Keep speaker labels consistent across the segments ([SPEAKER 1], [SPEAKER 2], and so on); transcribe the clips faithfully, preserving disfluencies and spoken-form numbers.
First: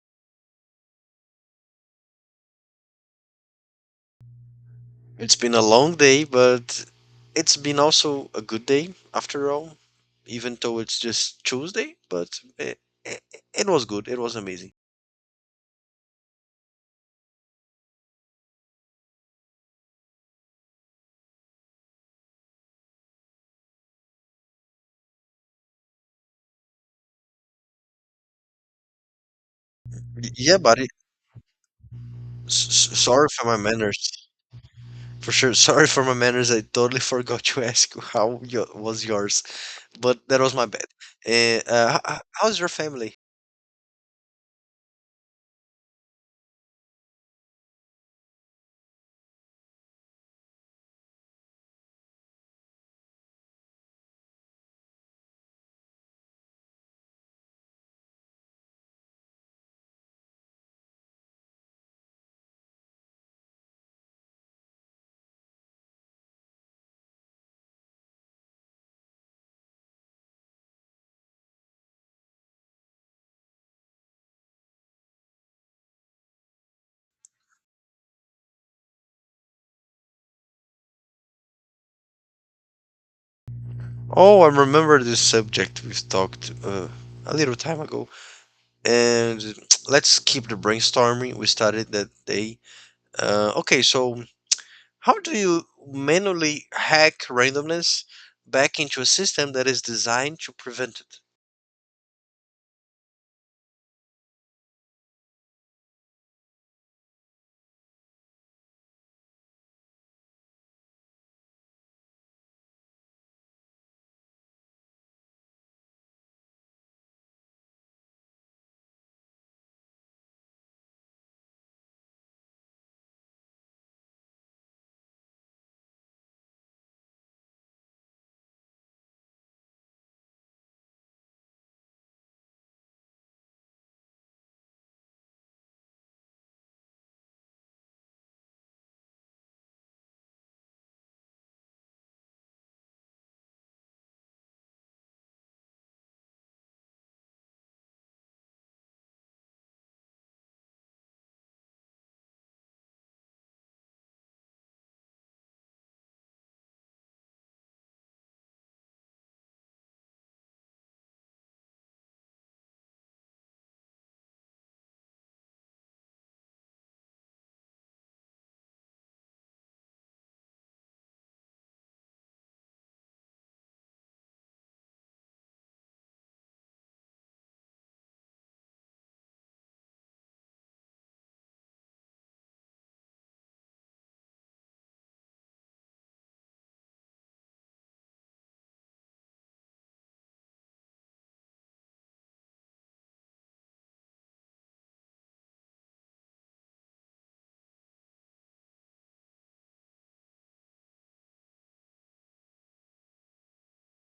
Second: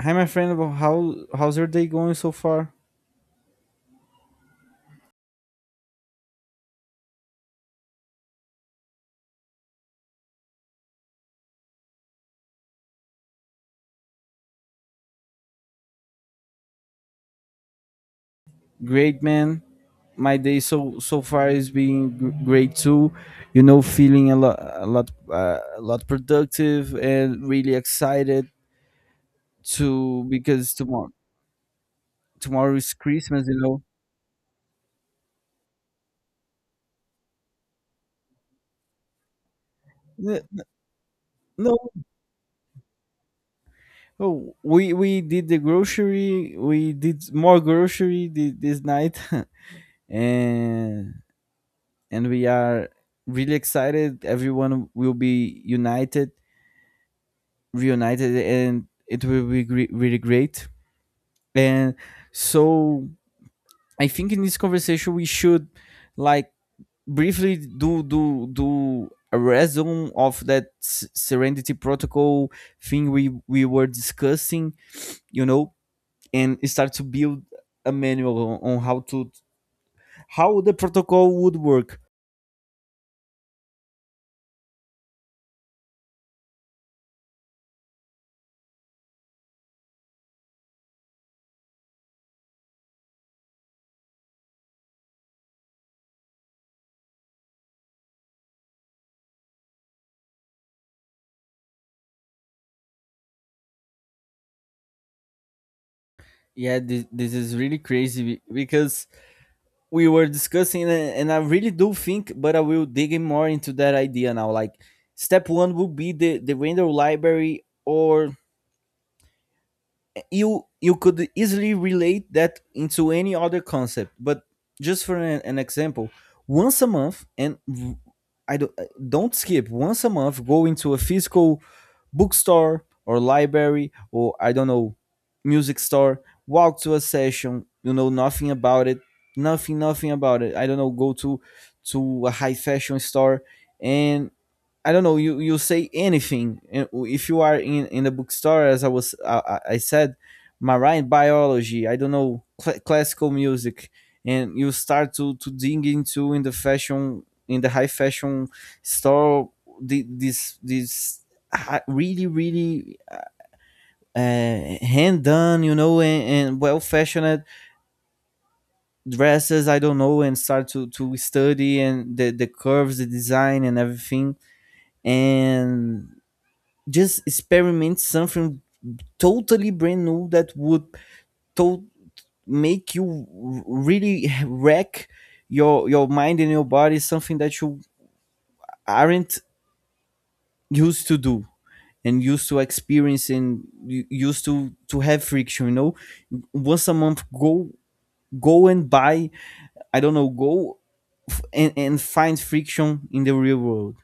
[SPEAKER 1] Hi, my friend. Well, How how's your day going so far?
[SPEAKER 2] It's been a long day, but it's been also a good day after all, even though it's just Tuesday, but it, it, it was good. It was amazing.
[SPEAKER 1] Great, man. My day so so far is being gr- great too. You know, feeling a lot a lot uh, a lot productive and really excited to
[SPEAKER 2] Y- Yeah,
[SPEAKER 1] because
[SPEAKER 2] buddy.
[SPEAKER 1] tomorrow tomorrow
[SPEAKER 2] S-
[SPEAKER 1] is
[SPEAKER 2] s- sorry
[SPEAKER 1] Christmas.
[SPEAKER 2] for my
[SPEAKER 1] You know.
[SPEAKER 2] manners. For sure. Sorry for my manners. I totally forgot to ask how yo was yours, but that was
[SPEAKER 1] N-
[SPEAKER 2] my bad. Uh,
[SPEAKER 1] No,
[SPEAKER 2] uh, h- h- how's your family?
[SPEAKER 1] oh, we we did the grocery. We did more grocery thi- this night, and and we are really excited. Everyone will be united reunited, and it will be gre- really great. And so I think in this conversation we should, like, briefly do do do a resume of that S- Serenity Protocol thing we we were discussing, you know, and start to build a manual on how to how the protocol would work.
[SPEAKER 2] Oh, I remember this subject we've talked uh, a little time ago. And let's keep the brainstorming we started that day. Uh, okay, so how do you manually hack randomness back into a system that is designed to prevent it?
[SPEAKER 1] Yeah, this, this is really crazy be- because we were discussing, a- and I really do think, but I will dig in more into that idea now. Like, step one would be the the render library, or you you could easily relate that into any other concept, but just for an, an example, once a month — and v- I don't, don't skip — once a month, go into a physical bookstore or library or, I don't know, music store. Walk to a session you know nothing about it, nothing nothing about it. I don't know, go to to a high fashion store. And I don't know. You you say anything. And if you are in in the bookstore, as I was, uh, I I said, marine biology. I don't know, cl- classical music. And you start to to dig into in the fashion in the high fashion store. The, this this hi- really really uh, hand done, you know, and, and well fashioned dresses. I don't know, and start to to study and the the curves, the design, and everything, and just experiment something totally brand new that would to- make you r- really wreck your your mind and your body, something that you aren't used to do and used to experience and u- used to to have friction you know Once a month, go go and buy — I don't know, go — and, and find friction in the real world.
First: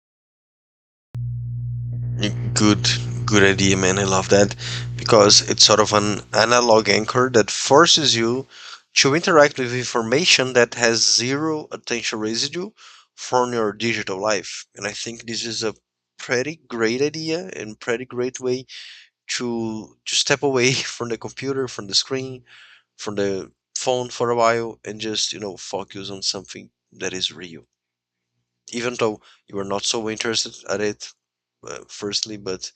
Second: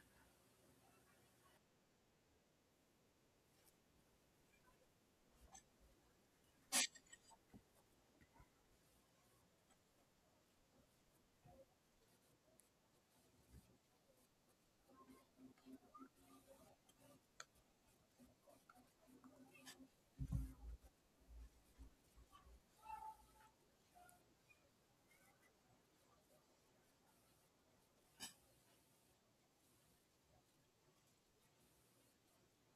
[SPEAKER 2] Mm. Good, good idea, man. I love that because it's sort of an analog anchor that forces you to interact with information that has zero attention residue from your digital life. And I think this is a pretty great idea and pretty great way to to step away from the computer, from the screen, from the phone for a while and just, you know, focus on something that is real. Even though you are not so interested at it, uh, firstly, but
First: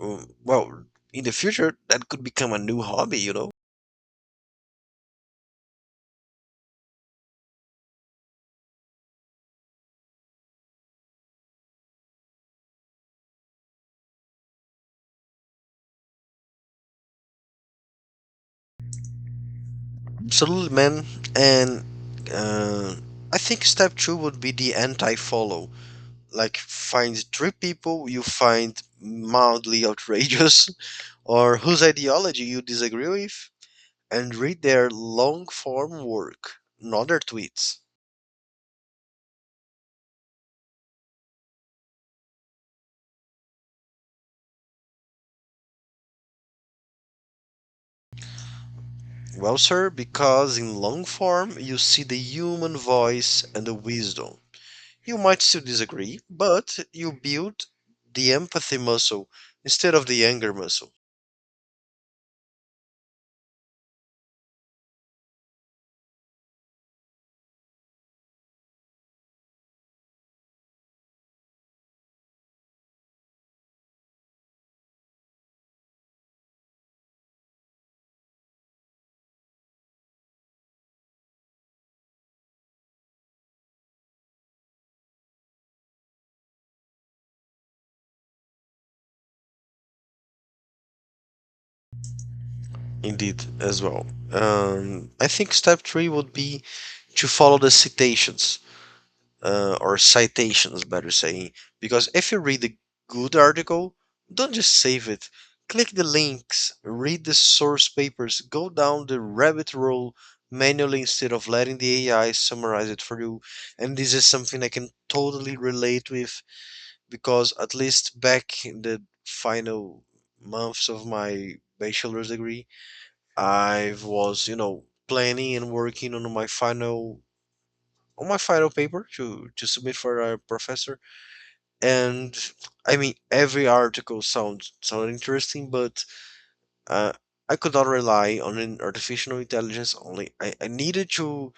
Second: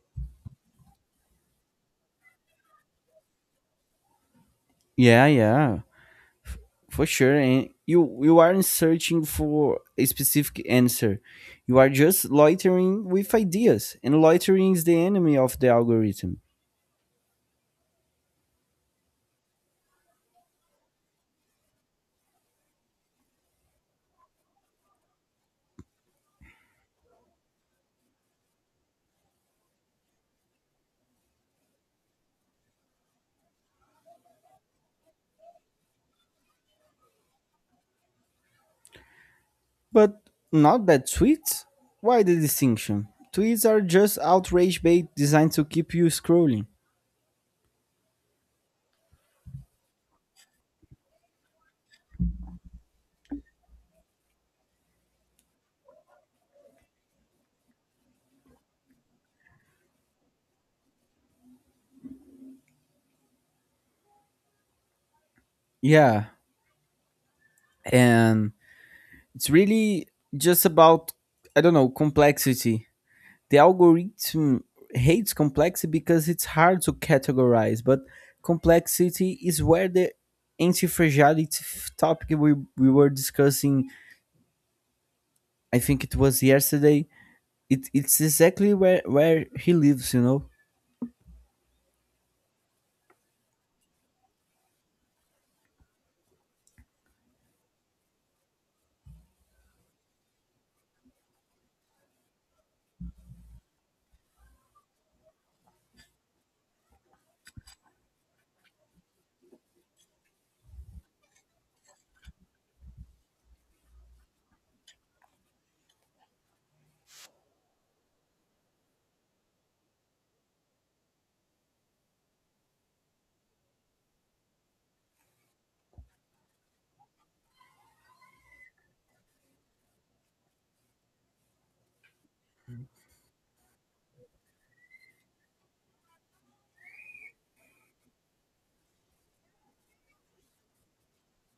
[SPEAKER 2] um, well, in the future that could become a new hobby, you know.
[SPEAKER 1] Yeah, yeah, for sure. And you you aren't searching for a specific answer. You are just loitering with ideas, and loitering is the enemy of the algorithm.
[SPEAKER 2] Absolutely, man. And uh, I think step two would be the anti-follow. Like find three people you find mildly outrageous or whose ideology you disagree with and read their long form work, not their tweets.
[SPEAKER 1] But not bad tweets. Why the distinction? Tweets are just outrage bait designed to keep you scrolling.
[SPEAKER 2] Well, sir, because in long form you see the human voice and the wisdom. You might still disagree, but you build the empathy muscle instead of the anger muscle.
[SPEAKER 1] Yeah. And it's really just about, I don't know, complexity. The algorithm hates complexity because it's hard to categorize, but complexity is where the anti-fragility f- topic we, we were discussing, I think it was yesterday, it, it's exactly where, where he lives, you know?
[SPEAKER 2] Indeed, as well. Um, I think step three would be to follow the citations. Uh, or citations, better saying. Because if you read a good article, don't just save it. Click the links, read the source papers, go down the rabbit hole manually instead of letting the A I summarize it for you. And this is something I can totally relate with because, at least back in the final months of my bachelor's degree, I was, you know, planning and working on my final on my final paper to to submit for our professor, and I mean every article sounds sound interesting, but uh, I could not rely on an artificial intelligence only. I, I needed to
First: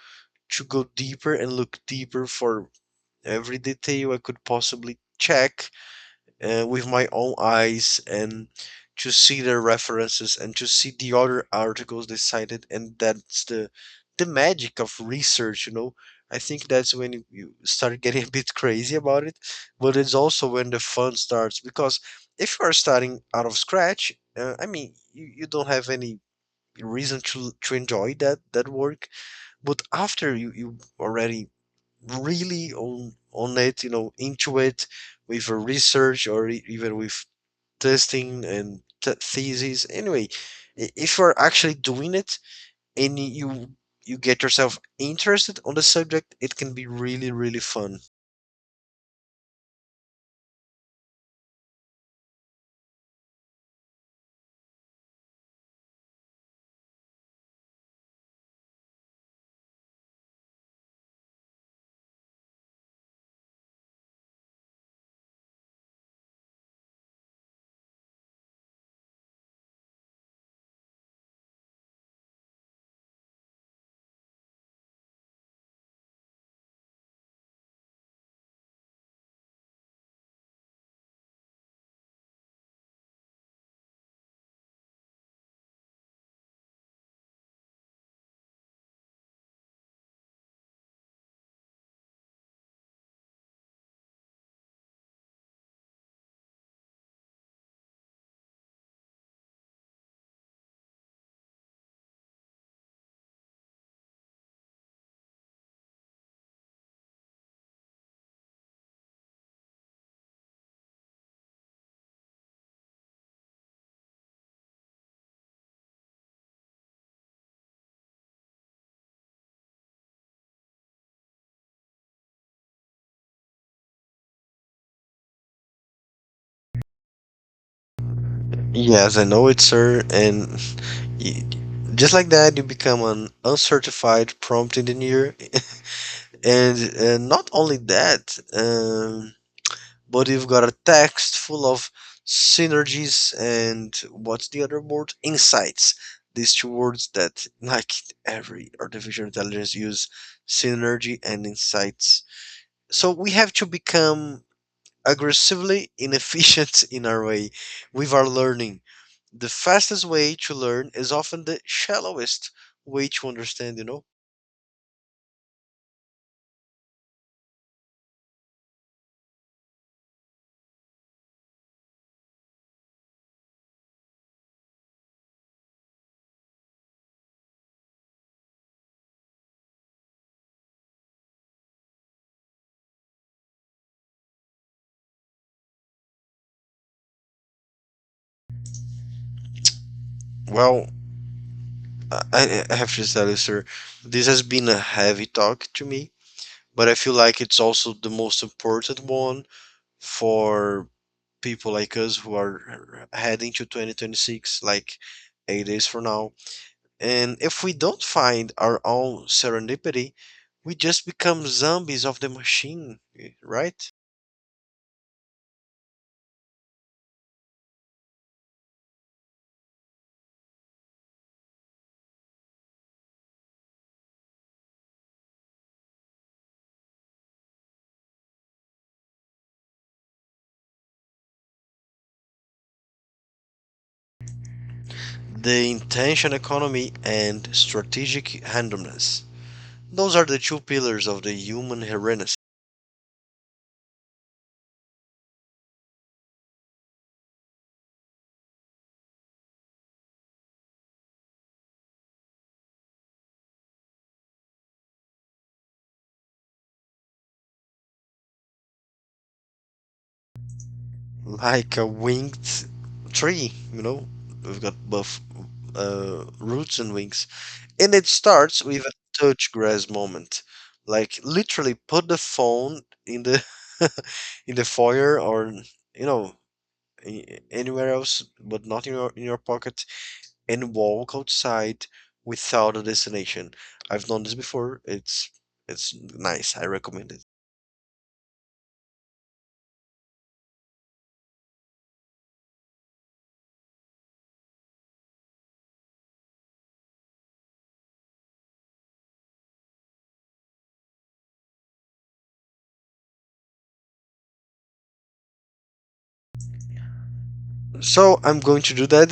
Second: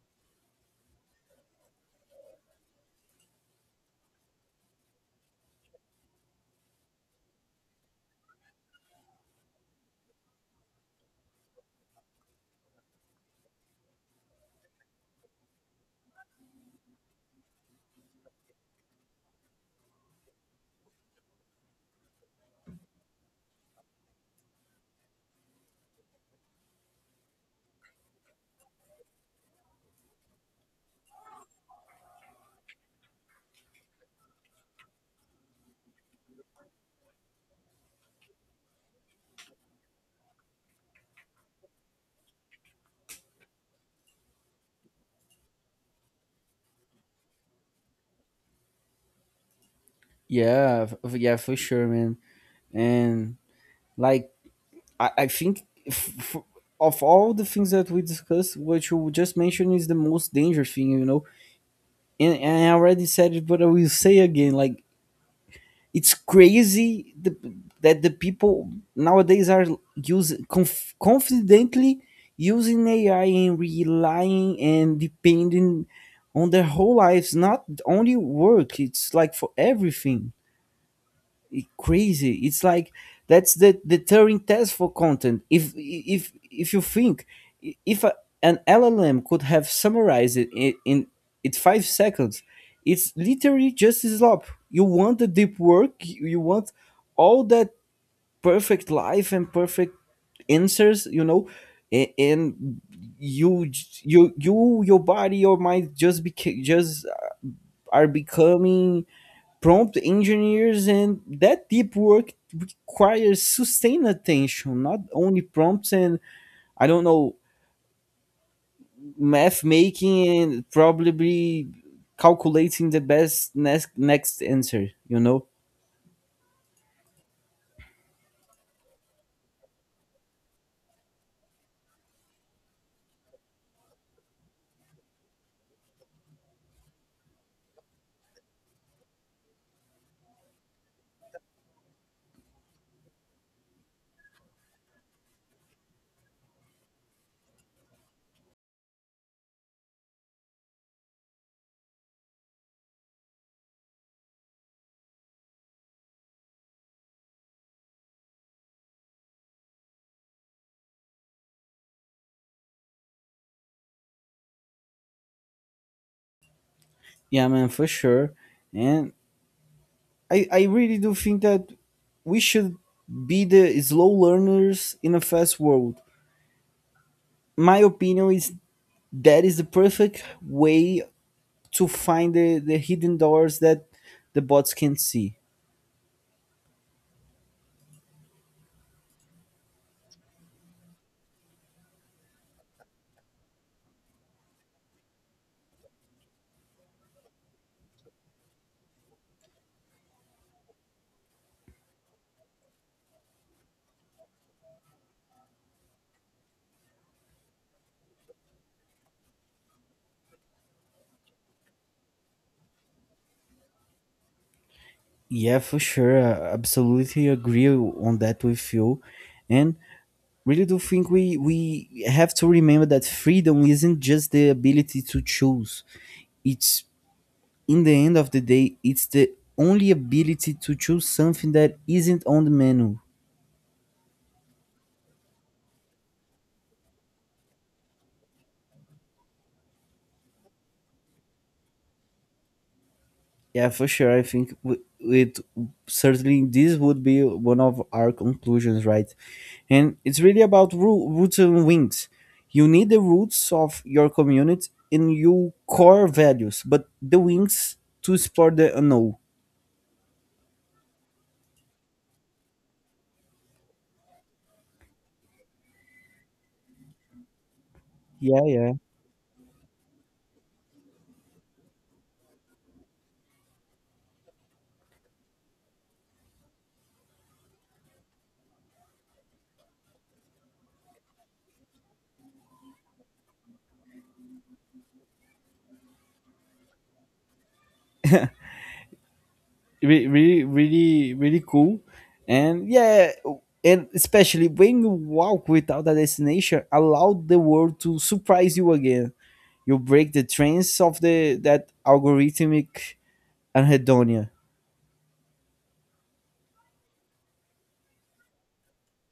[SPEAKER 2] to go deeper and look deeper for every detail I could possibly check uh, with my own eyes, and to see the references and to see the other articles they cited. And that's the the magic of research, you know. I think that's when you you start getting a bit crazy about it, but it's also when the fun starts. Because if you are starting out of scratch, uh, I mean you, you don't have any reason to to enjoy that that work. But after you you already really on on it, you know, into it with a research or e- even with testing and t- thesis. Anyway, i- if you're actually doing it and you you get yourself interested on the subject, it can be really really fun.
[SPEAKER 1] Yeah, f- yeah, for sure, man. And, like, I, I think, f- f- of all the things that we discussed, what you just mentioned is the most dangerous thing, you know? And, and I already said it, but I will say again, like, it's crazy the, that the people nowadays are using, conf, confidently using A I and relying and depending on their whole lives, not only work. It's like for everything, it- crazy. It's like that's the deterring test for content. If if if you think, i- if a, an L L M could have summarized it in, in it's five seconds, it's literally just a slop. You want the deep work. You you want all that perfect life and perfect answers you know a- And you, j- you you your body, your mind, just became just are becoming prompt engineers. And that deep work requires sustained attention, not only prompts, and, I don't know, math making, and probably calculating the best next next answer you know
[SPEAKER 2] Yes, I know it, sir, and y- just like that, you become an uncertified prompt engineer. And uh, not only that, um, but you've got a text full of synergies and what's the other word? Insights. These two words that, like every artificial intelligence, use synergy and insights. So we have to become aggressively inefficient in our way with our learning. The fastest way to learn is often the shallowest way to understand, you know?
[SPEAKER 1] Yeah, man, for sure. And i i really do think that we should be the slow learners in a fast world. My opinion is that is the perfect way to find the, the hidden doors that the bots can see.
[SPEAKER 2] Well, I, I I have to tell you, sir, this has been a heavy talk to me, but I feel like it's also the most important one for people like us who are heading to twenty twenty-six, like eight days from now. And if we don't find our own serendipity, we just become zombies of the machine, eh, right?
[SPEAKER 1] Yeah, for sure. I absolutely agree on that with you. And really do think we we have to remember that freedom isn't just the ability to choose. It's, in the end of the day, it's the only ability to choose something that isn't on the menu.
[SPEAKER 2] The intention economy and strategic randomness. Those are the two pillars of the human hereness.
[SPEAKER 1] Yeah, for sure. I think, w- it certainly this would be one of our conclusions, right? And it's really about roo- roots and wings. You need the roots of your community and your core values, but the wings to support the unknown.
[SPEAKER 2] Like a winged tree, you know, we've got both uh, roots and wings. And it
[SPEAKER 1] Yeah,
[SPEAKER 2] starts
[SPEAKER 1] yeah.
[SPEAKER 2] with a touch grass moment. Like literally put the phone in the in the foyer, or you know, a- anywhere else but not in your in your pocket, and walk outside without a destination. I've done this before. It's it's nice. I recommend it.
[SPEAKER 1] re- really really really cool. And, yeah, and especially when you walk without a destination, allow the world to surprise you again. You break the trends of the that algorithmic anhedonia.
[SPEAKER 2] So I'm going to do that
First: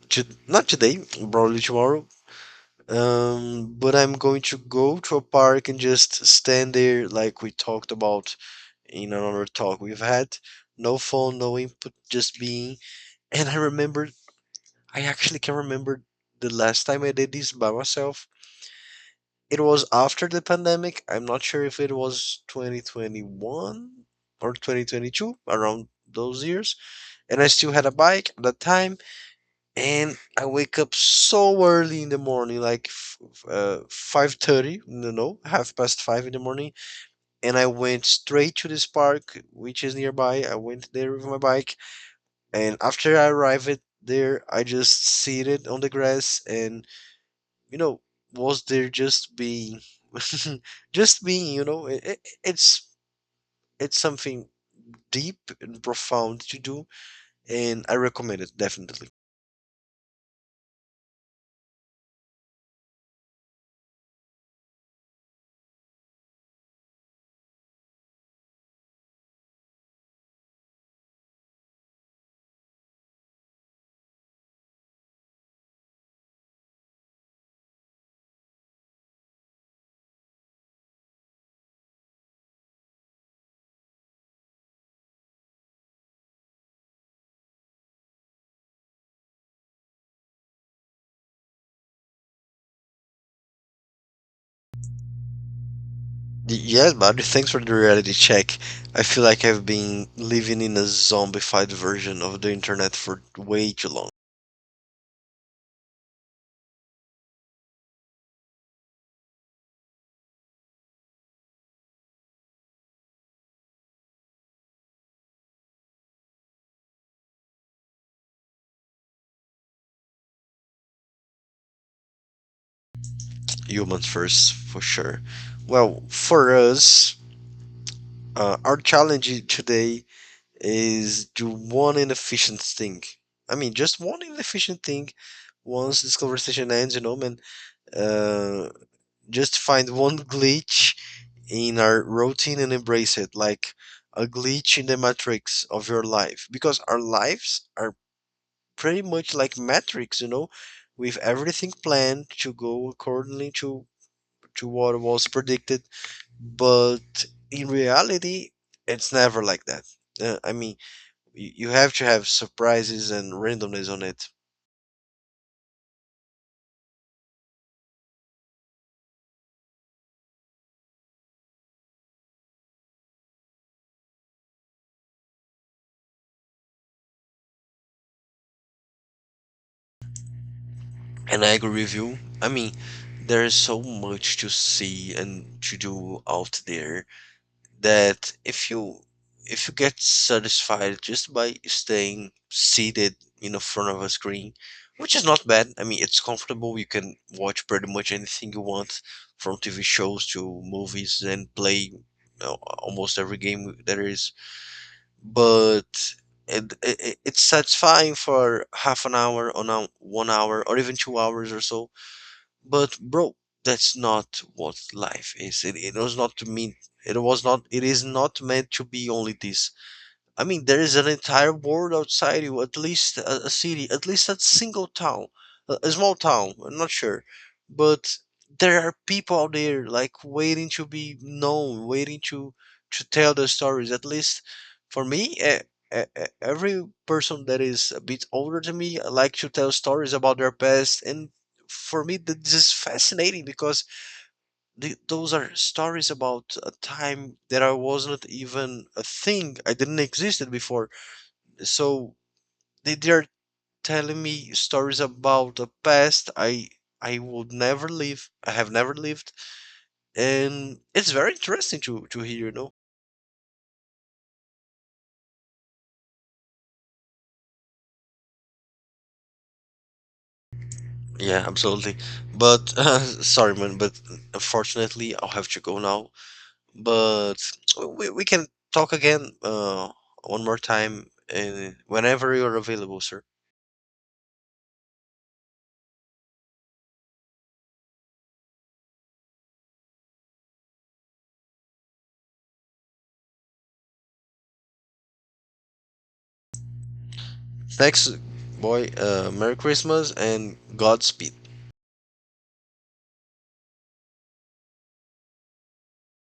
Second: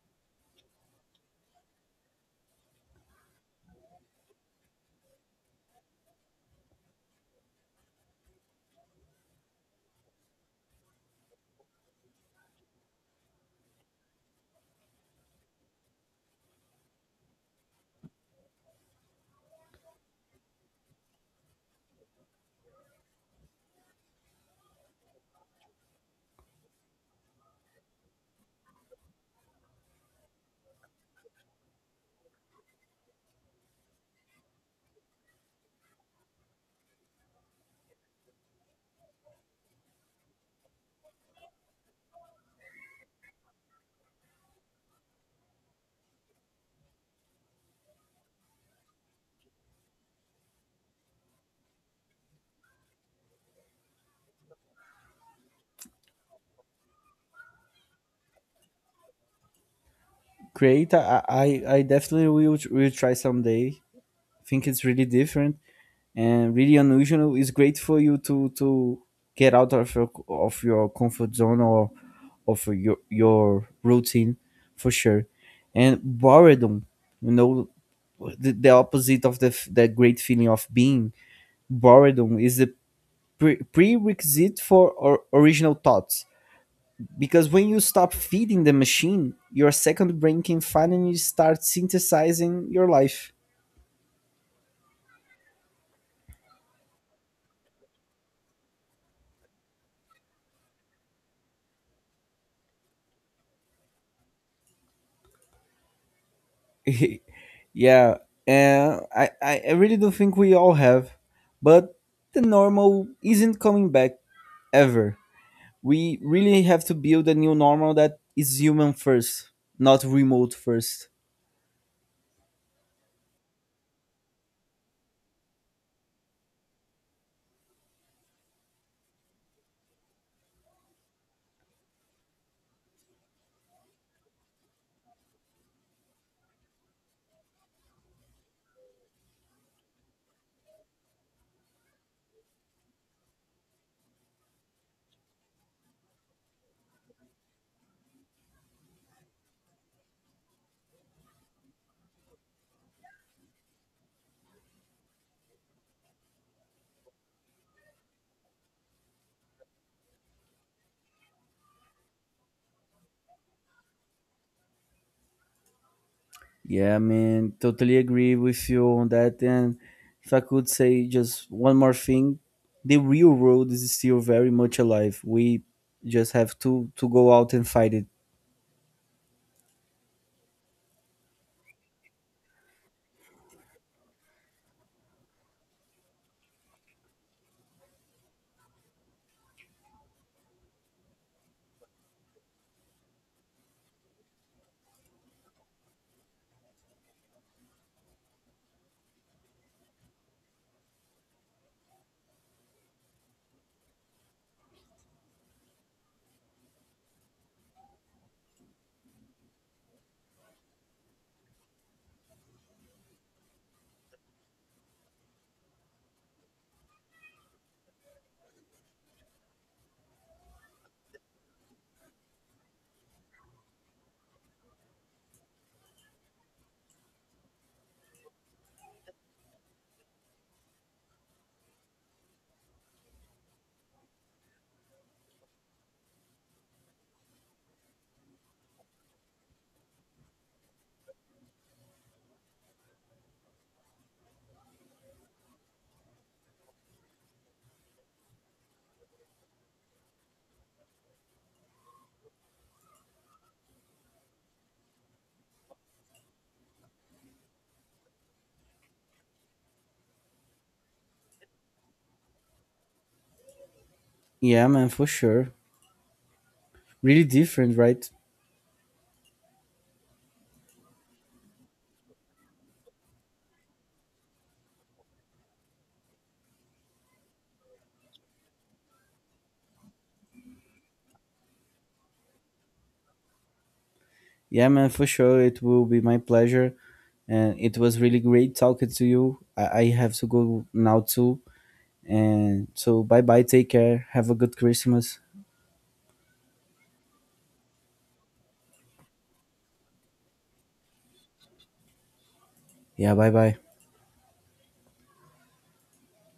[SPEAKER 2] to, not today, probably tomorrow. Um, but I'm going to go to a park and just stand there like we talked about in another talk we've had. No phone, no input, just being. And I remember, I actually can remember the last time I did this by myself. It was after the pandemic. I'm not sure if it was twenty twenty-one or twenty twenty-two, around those years. And I still had a bike at that time, and I wake up so early in the morning, like f- f- uh, five thirty, no, no, half past five in the morning, and I went straight to this park, which is nearby. I went there with my bike, and after I arrived there, I just seated on the grass, and you know, was there just being, just being, you know, it, it's it's something deep and profound to do, and I recommend it definitely.
[SPEAKER 1] Great. i i, I definitely will, will try someday. I think it's really different, and really unusual is great for you to to get out of your of your comfort zone or of your your routine, for sure. And boredom you know the, the opposite of the f- the great feeling of being boredom is the pre- prerequisite for or original thoughts, because when you stop feeding the machine, your second brain can finally start synthesizing your life.
[SPEAKER 2] Y- Yes, Mario, thanks for the reality check. I feel like I've been living in a zombified version of the internet for way too long.
[SPEAKER 1] Yeah, and I, I I really do think we all have, but the normal isn't coming back ever. We really have to build a new normal that is human first, not remote first.
[SPEAKER 2] Humans first, for sure. Well, for us, uh, our challenge today is do one inefficient thing. I mean, just one inefficient thing. Once this conversation ends, you know, man, uh, just find one glitch in our routine and embrace it like a glitch in the matrix of your life, because our lives are pretty much like matrix, you know, with everything planned to go accordingly to to what was predicted. But in reality, it's never like that. uh, I mean, y- you have to have surprises and randomness on it.
[SPEAKER 1] Yeah, man, totally agree with you on that. And if I could say just one more thing, the real world is still very much alive. We just have to to go out and fight it.
[SPEAKER 2] And I agree with you. I mean, there is so much to see and to do out there, that if you if you get satisfied just by staying seated in the front of a screen, which is not bad. I mean, it's comfortable. You can watch pretty much anything you want, from T V shows to movies, and play you know, almost every game there is. But it, it, it's satisfying for half an hour, on a, one hour, or even two hours or so. But bro, that's not what life is. It, it was not to mean. It was not. It is not meant to be only this. I mean, there is an entire world outside you, at least a, a city, at least a single town, a, a small town, I'm not sure. But there are people out there like waiting to be known, waiting to to tell their stories. At least for me, eh, eh, eh, every person that is a bit older than me uh, like to tell stories about their past. And for me, th- this is fascinating because th- those are stories about a time that I wasn't even a thing. I didn't existed before. So they they're telling me stories about the past I I would never live. I have never lived, and it's very interesting to to hear, you know.
[SPEAKER 1] Yeah, man, for sure. Really different, right?
[SPEAKER 2] Yeah, absolutely. But uh, sorry man, but unfortunately I'll have to go now. But we, we can talk again, uh one more time, and whenever you're available, sir.
[SPEAKER 1] Yeah, man, for sure. It will be my pleasure. And it was really great talking to you. I, I have to go now too. And so, bye bye. Take care. Have a good Christmas.
[SPEAKER 2] Thanks, boy. uh Merry Christmas and Godspeed.
[SPEAKER 1] Yeah, bye bye.